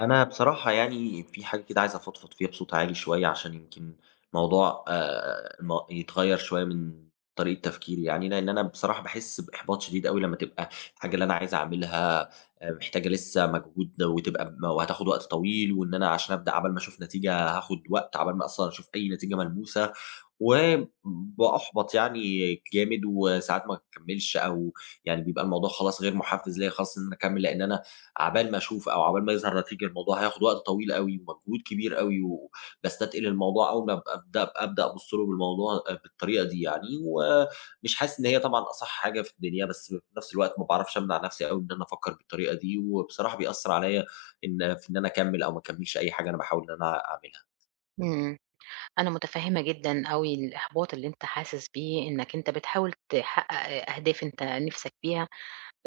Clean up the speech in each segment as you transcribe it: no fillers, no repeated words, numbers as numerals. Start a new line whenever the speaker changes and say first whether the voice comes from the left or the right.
left: أنا بصراحة يعني في حاجة كده عايز أفضفض فيها بصوت عالي شوية عشان يمكن موضوع الم يتغيّر شوية من طريقة تفكيري يعني. لإن أنا بصراحة باحس بإحباط شديد أوي لمّا تبقى الحاجة اللي أنا عايز أعملها محتاجة لسه مجهود وتبقى وهتاخد وقت طويل، وإن أنا عشان أبدأ عقبال ما أشوف نتيجة هاخد وقت، عقبال ما أصلًا أشوف أي نتيجة ملموسة، وباحبط يعني جامد وساعات ما باكمّلش أو يعني بيبقى الموضوع خلاص غير مُحفّز ليّا خالص إن أنا أكمّل، لإن أنا عقبال ما أشوف أو عقبال ما يظهر نتيجة الموضوع هياخد وقت طويل أوي ومجهود كبير أوي و باستتقل الموضوع أول ما اب أبدأ أبدأ أبُص له بالموضوع بالطريقة دي يعني. ومش حاسس إن هي طبعًا أصح حاجة في الدنيا، بس في نفس الوقت ما باعرفش أمنع نفسي أوي إن أنا أفكّر بالطريقة دي، وبصراحة بيأثّر عليّا إن أنا أكمّل أو ما أكمّلش أي حاجة أنا باحاول إن أنا أعملها.
right: إمم، أنا متفهمة جدًا أوي الإحباط اللي أنت حاسس بيه، إنك أنت بتحاول تحقق أهداف أنت نِفْسك فيها،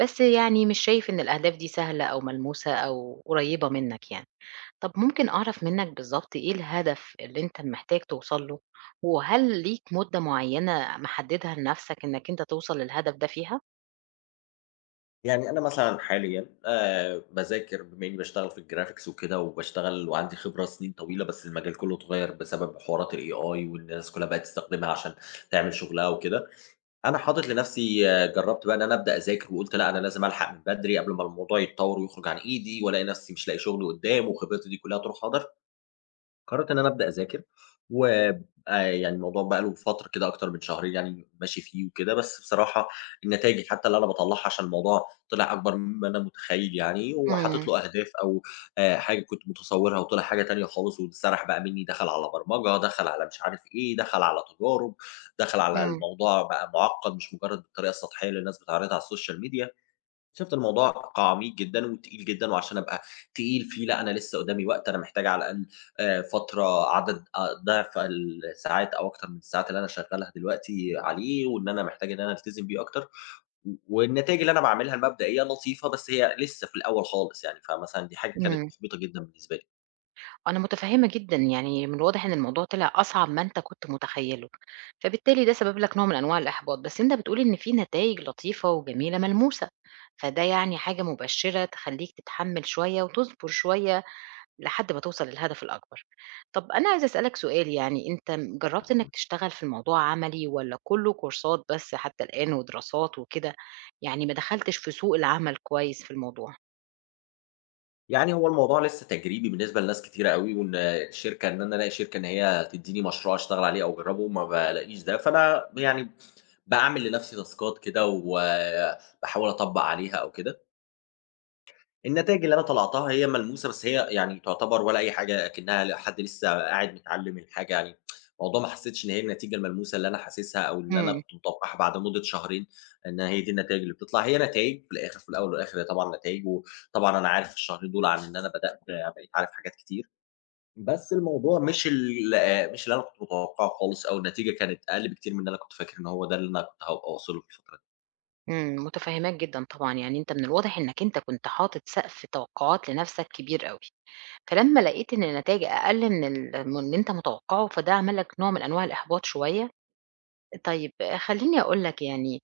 right: بس يعني مش شايف إن الأهداف دي سهلة أو ملموسة أو قريبة منك يعني. طَب ممكن أعرف منك بالضبط إيه الهدف اللي أنت محتاج توصل له، وهل ليك مدة معيّنة محددها لنَفْسك إنك أنت توصل للهدف ده فيها؟
left: يعني أنا مثلًا حاليًا باذاكر بما إني باشتغل في الgraphics وكده، وباشتغل وعندي خبرة سنين طويلة، بس المجال كله اتغيّر بسبب حوارات الAI والناس كلها بقت تستخدمها عشان تعمل شغلها وكده. أنا حاطط لنفسي آه، جرّبت بقى إن أنا أبدأ أذاكر وقُلت لأ، أنا لازم ألحق من بدري قبل ما الموضوع يتطوّر ويخرج عن إيدي وألاقي نفسي مش لاقي شغل قدّام وخبرتي دي كلها تروح هدر. قررت إن أنا أبدأ أذاكر، وآآ يعني الموضوع بقى له فترة كده أكتر من شهرين يعني ماشي فيه وكده. بس بصراحة النتايج حتى اللي أنا باطلّعها عشان الموضوع طلع أكبر مما أنا متخيّل يعني، وحاطط
right: إمم،
left: له أهداف أو حاجة كنت متصورها وطلع حاجة تانية خالص، واتسرح بقى مني دخل على برمجة، دخل على مش عارف إيه، دخل على تجارب، دخل على
right: إمم،
left: الموضوع بقى معقّد مش مجرد بالطريقة السطحية اللي الناس بتعرضها على السوشيال ميديا. شُفت الموضوع عميق جدًا وتقيل جدًا، وعشان أبقى تقيل فيه لأ، أنا لسه قدامي وقت، أنا محتاج على الأقل فترة عدد أ ضِعف الساعات أو أكتر من الساعات اللي أنا شغّالها دلوقتي عليه، وإن أنا محتاج إن أنا ألتزم بيه أكتر، والنتايج اللي أنا باعملها المبدئية لطيفة، بس هي لسه في الأول خالص يعني. فمثلًا دي حاجة كانت
right: إمم.
left: محبطة جدًا بالنسبة
right: أنا متفهمة جدًا، يعني من الواضح إن الموضوع طلع أصعب ما أنت كنت متخيّله، فبالتالي ده سبب لك نوع من أنواع الإحباط، بس أنت بتقول إن في نتايج لطيفة وجميلة ملموسة، فده يعني حاجة مبشرة تخلّيك تتحمّل شوية وتصبر شوية لحد ما توصل للهدف الأكبر. طب أنا عايزة أسألك سؤال يعني أنت جرّبت إنك
left: لي.
right: تشتغل في الموضوع عملي والّا كلّه كورسات بس حتى الآن ودراسات وكده، يعني ما دخلتش في سوق العمل كويس في الموضوع؟
left: يعني هو الموضوع لسه تجريبي بالنسبة لناس كتيرة أوي، وإن الشركة إن أنا ألاقي شركة إن هي تدّيني مشروع أشتغل عليه أو أجرّبه ما بالاقيش ده، فأنا يعني باعمل لنفسي تاسكات كده وباحاول أطبّق عليها أو كده. النتايج اللي أنا طلعتها هي ملموسة، بس هي يعني تعتبر ولا أي حاجة أكنّها حد لسه قاعد متعلّم الحاجة يعني. الموضوع ما حسّيتش إن هي النتيجة الملموسة اللي أنا حاسسها أو اللي أنا
right: إمم.
left: كنت متوقّعها بعد مدة شهرين إن هي دي النتايج اللي بتطلع. هي نتايج في الأول والآخر هي طبعًا نتايج، وطبعًا أنا عارف الشهرين دول عن إن أنا بدأت بقيت عارف حاجات كتير، بس الموضوع مش اللي أنا كنت متوقّعه خالص أو النتيجة كانت أقل بكتير من اللي أنا كنت فاكر إن هو ده اللي أنا كنت هابقى واصل له في الفترة دي.
right: إمم، متفهماك جدًا طبعًا، يعني أنت من الواضح إنك أنت كنت حاطط سقف توقعات لنفسك كبير أوي، فلمّا لقيت إن النتايج أقل من من اللي أنت متوقعه، فده عمل لك نوع من أنواع الإحباط شوية. طيب آه، خلّيني أقول لك يعني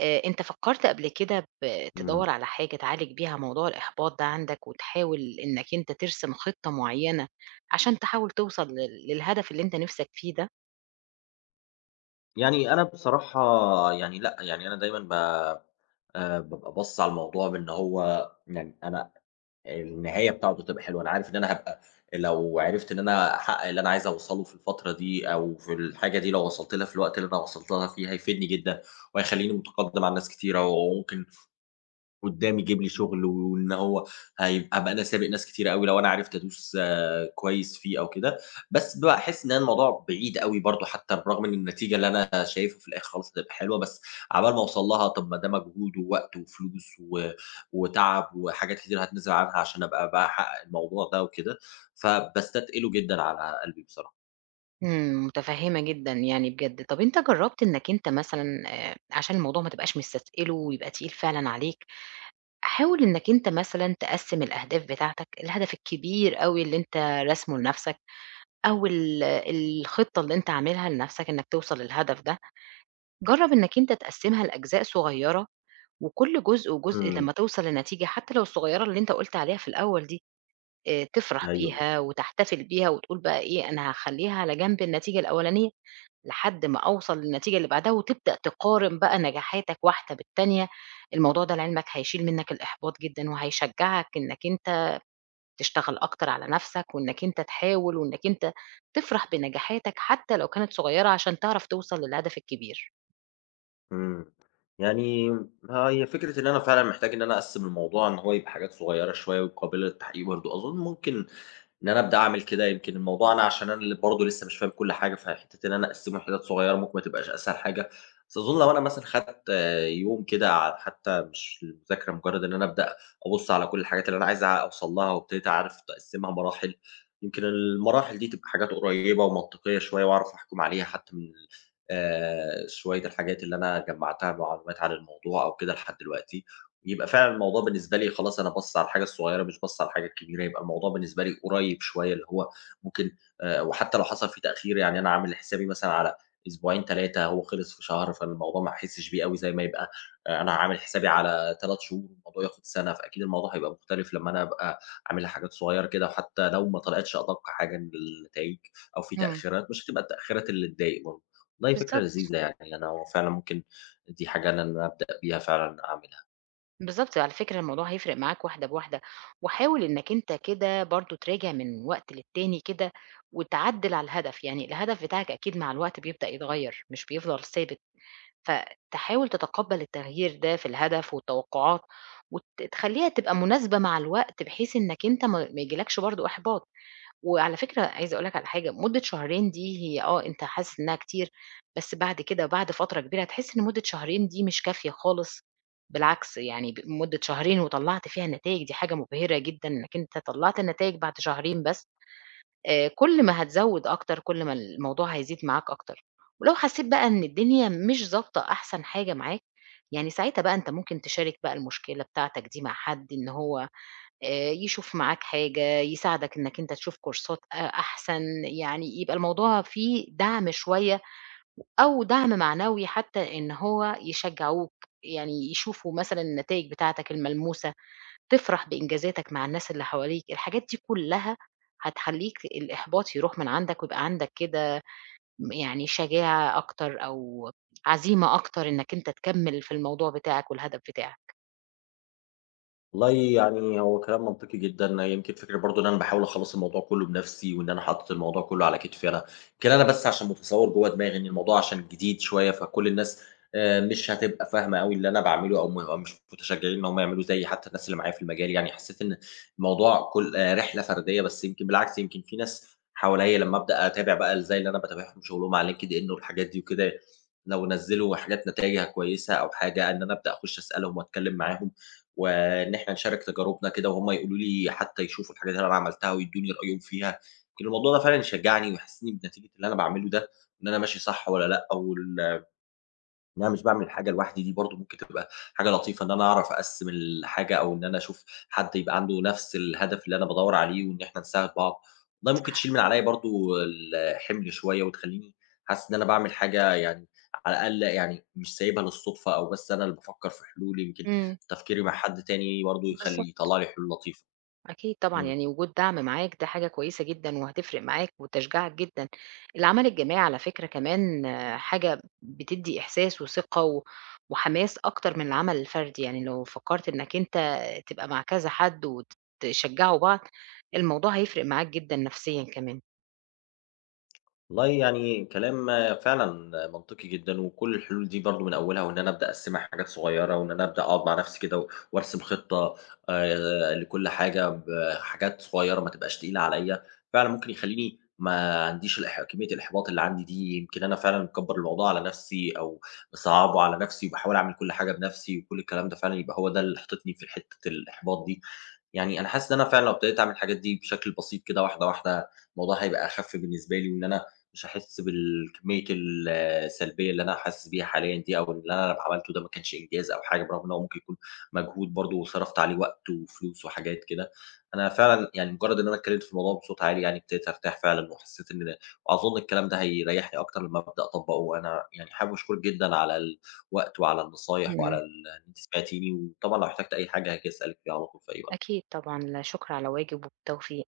right: أنت فكرت قبل كده تدوّر
left: إمم.
right: على حاجة تعالج بيها موضوع الإحباط ده عندك، وتحاول إنك أنت ترسم خطة معيّنة عشان تحاول توصل للهدف اللي أنت نِفْسك فيه ده؟
left: يعني أنا بصراحة يعني لأ، يعني أنا دايمًا ب بابقى باصص على الموضوع بإن هو يعني أنا النهاية بتاعته تبقى حلوة. أنا عارف إن أنا هابقى لو عرفت إن أنا أحقق اللي أنا عايز أوصله في الفترة دي أو في الحاجة دي لو وصلت لها في الوقت اللي أنا وصلت لها فيه هيفيدني جدًا، وهيخلّيني متقدم عن ناس كتيرة، وممكن قدّام يجيب لي شغل، وإن هو هابقى أنا سابق ناس كتيرة أوي لو أنا عرفت أدوس آه، كويس فيه أو كده. بس باحس إن أنا الموضوع بعيد أوي برضه حتى بالرغم إن النتيجة اللي أنا شايفها في الآخر خلاص هتبقى حلوة، بس عقبال ما أوصل لها طب ما ده مجهود ووقت وفلوس وتعب وحاجات كتير هاتنازل عنها عشان أبقى باحقق الموضوع ده وكده، فباستتقله جدًا على قلبي بصراحة.
right: إمم، متفهمة جدًا يعني بجد. طب أنت جربت إنك أنت مثلًا عشان الموضوع ما تبقاش مستثقله ويبقى تقيل فعلًا عليك، حاول إنك أنت مثلًا تقسّم الأهداف بتاعتك، الهدف الكبير أوي اللي أنت راسمه لنفسك أو الخطة اللي أنت عاملها لنفسك إنك توصل للهدف ده، جرّب إنك أنت تقسّمها لأجزاء صغيرة، وكل جزء وجزء
left: إمم،
right: لمّا توصل لنتيجة حتى لو الصغيرة اللي أنت قُلت عليها في الأول دي، تفرح
left: أيوه.
right: بيها وتحتفل بيها وتقول بقى إيه أنا هاخلّيها على جنب النتيجة الأولانية لحد ما أوصل للنتيجة اللي بعدها، وتبدأ تقارن بقى نجاحاتك واحدة بالتانية، الموضوع ده لعلمك هيشيل منك الإحباط جدًا، وهيشجعك إنك أنت تشتغل أكتر على نفسك، وإنك أنت تحاول، وإنك أنت تفرح بنجاحاتك حتى لو كانت صغيرة عشان تعرف توصل للهدف الكبير.
left: إمم. يعني ها هي فكرة إن أنا فعلًا محتاج إن أنا أقسّم الموضوع إن هو يبقى حاجات صغيّرة شوية وقابلة للتحقيق برضه. أظُن ممكن إن أنا أبدأ أعمل كده يمكن الموضوع أنا عشان أنا اللي برضه لسه مش فاهم كل حاجة، فحتّة إن أنا أقسّمه لحتت صغيّرة ممكن ما تبقاش أسهل حاجة، بس أظن لو أنا مثلًا خدت آه، يوم كده حتى مش المذاكرة مجرّد إن أنا أبدأ أبُص على كل الحاجات اللي أنا عايز أوصل لها وابتديت أعرف أقسّمها مراحل، يمكن المراحل دي تبقى حاجات قريّبة ومنطقية شوية وأعرف أحكُم عليها حتى من شوية الحاجات اللي أنا جمّعتها معلومات عن الموضوع أو كده لحد دلوقتي. يبقى فعلًا الموضوع بالنسبة لي خلاص أنا باصص على الحاجة الصغيّرة مش باصص على الحاجة الكبيرة، يبقى الموضوع بالنسبة لي قريّب شوية، اللي هو ممكن وحتّى لو حصل فيه تأخير يعني أنا عامل حسابي مثلًا على أسبوعين، 3 هو خلص في شهر، فالموضوع ما هاحسّش بيه أوي زي ما يبقى أنا عامل حسابي على 3 شهور والموضوع ياخد سَنة، فأكيد الموضوع هيبقى مختلف لمّا أنا أبقى عاملها حاجات صغيّرة كده، وحتّى لو ما طلعتش أدق حاجة من النتايج أو في
right: إمم،
left: تأخيرات، مش هتبقى التأخيرات اللي تضايق برضه. والله فكرة
right: بالضبط،
left: لذيذة يعني، أنا هو فعلًا ممكن دي حاجة إن أنا أبدأ بيها فعلًا أعملها.
right: بالضبط، على فكرة الموضوع هيفرق معاك واحدة بواحدة، وحاول إنك أنت كده برضه تراجع من وقت للتاني كده، وتعدِّل على الهدف، يعني الهدف بتاعك أكيد مع الوقت بيبدأ يتغير، مش بيفضل ثابت. فتحاول تتقبّل التغيير ده في الهدف والتوقعات وت تخلّيها تبقى مناسبة مع الوقت، بحيث إنّك أنت ما ييجيلكش برضه إحباط. وعلى فكرة عايزة أقول لك على حاجة، مدة شهرين دي هي آه، أنت حاسس إنّها كتير، بس بعد كده بعد فترة كبيرة هتحس إن مدة شهرين دي مش كافية خالص، بالعكس يعني مدة شهرين وطلّعت فيها نتايج، دي حاجة مبهرة جدًا إنّك أنت طلّعت النتايج بعد شهرين بس. كل ما هتزوّد أكتر، كل ما الموضوع هيزيد معاك أكتر. ولو حسّيت بقى إن الدنيا مش ضابطة أحسن حاجة معاك، يعني ساعتها بقى أنت ممكن تشارك بقى المشكلة بتاعتك دي مع حد، إن هو يشوف معاك حاجة، يساعدك إنّك أنت تشوف كورسات أحسن، يعني يبقى الموضوع فيه دعم شوية أو دعم معنوي حتّى إن هو يشجّعوك، يعني يشوفوا مثلًا النتايج بتاعتك الملموسة. تفرح بإنجازاتك مع الناس اللي حواليك، الحاجات دي كلّها هتخلّيك الإحباط يروح من عندك ويبقى عندك كده يعني شجاعة أكتر أو عزيمة أكتر إنّك أنت تكمّل في الموضوع بتاعك والهدف بتاعك.
left: والله يعني هو كلام منطقي جدًا، يمكن فكرة برضه إن أنا باحاول أخلّص الموضوع كلّه بنَفْسي، وإن أنا حاطط الموضوع كلّه على كتفي أنا، يمكن أنا بس عشان متصوّر جوّه دماغي إن الموضوع عشان جديد شوية، فكل الناس مش هتبقى فاهمة أوي اللي أنا باعمله أو مش متشجعين إن هم يعملوا زيي حتى الناس اللي معايا في المجال، يعني حسّيت إن الموضوع كل رحلة فردية، بس يمكن بالعكس يمكن في ناس حواليّا لمّا أبدأ أتابع بقى زي اللي أنا باتابعهم شغلهم على LinkedIn والحاجات دي وكده، لو نزّلوا حاجات نتايجها كويسة أو حاجة إن أنا أبدأ أخُش أسألهم وأتكلّم معاهم. وإن إحنا نشارك تجاربنا كده وهُم يقولوا لي حتى يشوفوا الحاجات اللي أنا عملتها ويدّوني رأيهم فيها، يمكن الموضوع ده فعلًا يشجّعني ويحسّسني بنتيجة اللي أنا باعمله ده، إن أنا ماشي صح والّا لأ وال إن أنا مش باعمل حاجة لوحدي دي برضه ممكن تبقى حاجة لطيفة، إن أنا أعرف أقسّم الحاجة أو إن أنا أشوف حد يبقى عنده نفس الهدف اللي أنا بادوّر عليه وإن إحنا نساعد بعض. والله ممكن تشيل من عليّا برضه الحِمل شوية وتخلّيني حاسس إن أنا باعمل حاجة يعني على الأقل يعني مش سايبها للصُدفة أو بس أنا اللي بافكّر في حلول، يمكن
right: إمم.
left: تفكيري مع حد تاني برضه يخلّي
right: بالضبط.
left: يطلّع لي حلول لطيفة.
right: أكيد طبعًا،
left: إمم.
right: يعني وجود دعم معاك ده حاجة كويسة جدًا وهتفرق معاك وتشجعك جدًا. العمل الجماعي على فكرة كمان آه، حاجة بتدّي إحساس وثقة وحماس أكتر من العمل الفردي، يعني لو فكّرت إنّك أنت تبقى مع كذا حد تشجّعوا بعض، الموضوع هيفرق معاك جدًا نفسيًا كمان.
left: والله يعني كلام فعلًا منطقي جدًا، وكل الحلول دي برضه من أولها وإن أنا أبدأ أقسّمها حاجات صغيّرة، وإن أنا أبدأ أقعد مع نفسي كده وأرسم خطة لكل حاجة بحاجات صغيّرة ما تبقاش تقيلة عليّا، فعلًا ممكن يخلّيني ما عنديش كمية الإحباط اللي عندي دي، يمكن أنا فعلًا مكبّر الموضوع على نفسي أو مصعّبه على نفسي، وباحاول أعمل كل حاجة بنفسي، وكل الكلام ده فعلًا يبقى هو ده اللي حاططني في حتّة الإحباط دي. يعني أنا حاسس إن أنا فعلًا لو ابتديت أعمل الحاجات دي بشكل بسيط كده واحدة واحدة، الموضوع هيبقى أخف بالنسبة لي، وإن أنا مش هاحس بالكمية السلبية اللي أنا حاسس بيها حاليًا دي، أو اللي أنا عملته ده ما كانش إنجاز أو حاجة، برغم إن هو ممكن يكون مجهود برضه وصرفت عليه وقت وفلوس وحاجات كده. أنا فعلًا يعني مجرد إن أنا اتكلمت في الموضوع بصوت عالي يعني ابتديت أرتاح فعلًا، وحسيت إن ده، وأظن الكلام ده هيريحني أكتر لما أبدأ أطبّقه، وأنا يعني حابب أشكرِك جدًا على الوقت وعلى النصايح وعلى
right: إمم.
left: إن أنتِ سمعتيني، وطبعًا لو احتجت أي حاجة هاجي أسألِك فيها على طول في أي وقت.
right: أكيد طبعًا، لا شُكر على واجب وبالتوفيق.